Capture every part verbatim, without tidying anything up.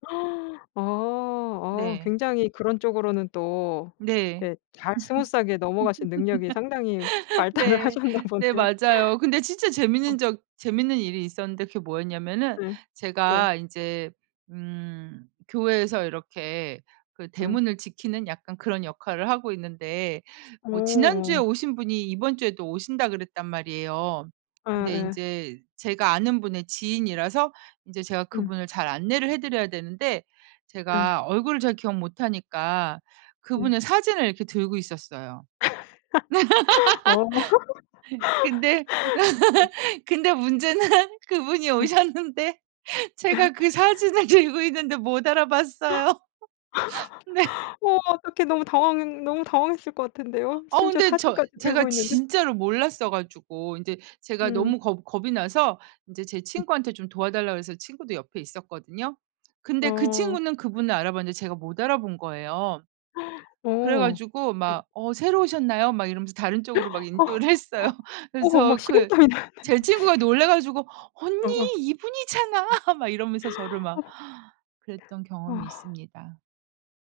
어 어 네. 굉장히 그런 쪽으로는 또 네. 예 잘 스무스하게 넘어가신 능력이 상당히 발달을 네. 하셨나 네. 보네요. 맞아요. 근데 진짜 어. 재밌는 적 재밌는 일이 있었는데 그게 뭐였냐면은 네. 네. 제가 인제 음 교회에서 이렇게 그 음. 대문을 지키는 약간 그런 역할을 하고 있는데 어 뭐 지난주에 어. 오신 분이 "이번 주에도 오신다." 그랬단 말이에요. 근데 예예. 인제 제가 아는 분의 지인이라서 인제 제가 음. 그분을 잘 안내를 해 드려야 되는데 예. 제가 얼굴을 잘 기억 못 하니까 음. 그분의 사진을 이렇게 들고 있었어요. 어. 근데 예. 근데 문제는 그분이 음. 오셨는데 제가 그 사진을 들고 있는데 못 알아봤어요. 네. 어 어떻게 너무 당황 너무 당황했을 것 같은데요. 아 심지어 근데 저 사진까지 제가 들고 있는데. 진짜로 몰랐어 가지고 인제 제가 음. 너무 겁 겁이 나서 이제 제 음. 친구한테 좀 도와 달라고 그래서 친구도 옆에 있었거든요. 근데 그 어. 친구는 그분을 알아봤는데 제가 못 알아본 거예요. 그래 어. 가지고 음. 막 "어 새로 오셨나요?" 막 이러면서 다른 쪽으로 막 어 인도를 했어요. 어 어 그래서 막 저 그 식은땀이 나네요. 제 친구가 놀라 가지고 "언니, 어어. 예. 이분이잖아." 막 이러면서 저를 막 어. 그랬던 경험이 아. 있습니다.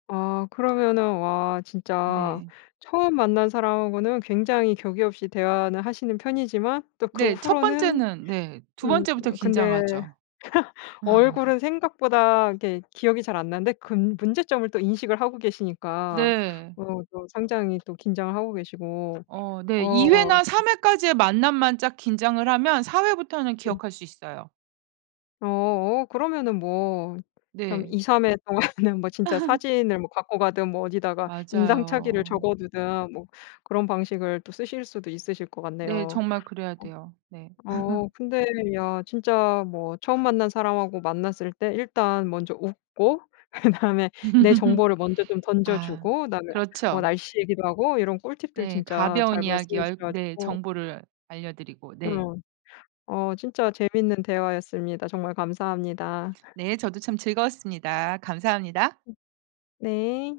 아 그러면은 와 진짜 네. 처음 만난 사람하고는 굉장히 격의 없이 대화는 하시는 편이지만 또 그 네. 첫 후로는 번째는 네. 두 음 번째부터 그냥 근데 긴장하죠. 얼굴은 생각보다 이게 기억이 잘 안 나는데 근 문제점을 또 인식을 하고 계시니까 네. 어 또 상당히 또 긴장을 하고 계시고. 어 네. 어 이 와. 회나 삼 회까지의 만남만 짝 긴장을 하면 사 회부터는 예. 기억할 수 있어요. 어 어 그러면은 뭐 참 네. 이삼 회 동안은 뭐 진짜 사진을 뭐 갖고 가든 뭐 어디다가 인상착의를 맞아요. 적어 두든 뭐 그런 방식을 또 쓰실 수도 있으실 것 네. 같네요. 정말 그래야 돼요. 네. 어 어 근데 야 진짜 뭐 처음 만난 사람하고 만났을 때 일단 먼저 웃고 그다음에 내 정보를 먼저 좀 던져 아 주고 그다음에 뭐 그렇죠. 날씨 얘기도 하고 이런 꿀팁들 네. 진짜 가벼운 잘 이야기 말씀해 얼 주셔 네. 가지고 정보를 알려 드리고. 네. 어. 어 진짜 재밌는 대화였습니다. 정말 감사합니다. 네. 저도 참 즐거웠습니다. 감사합니다. 음. 네.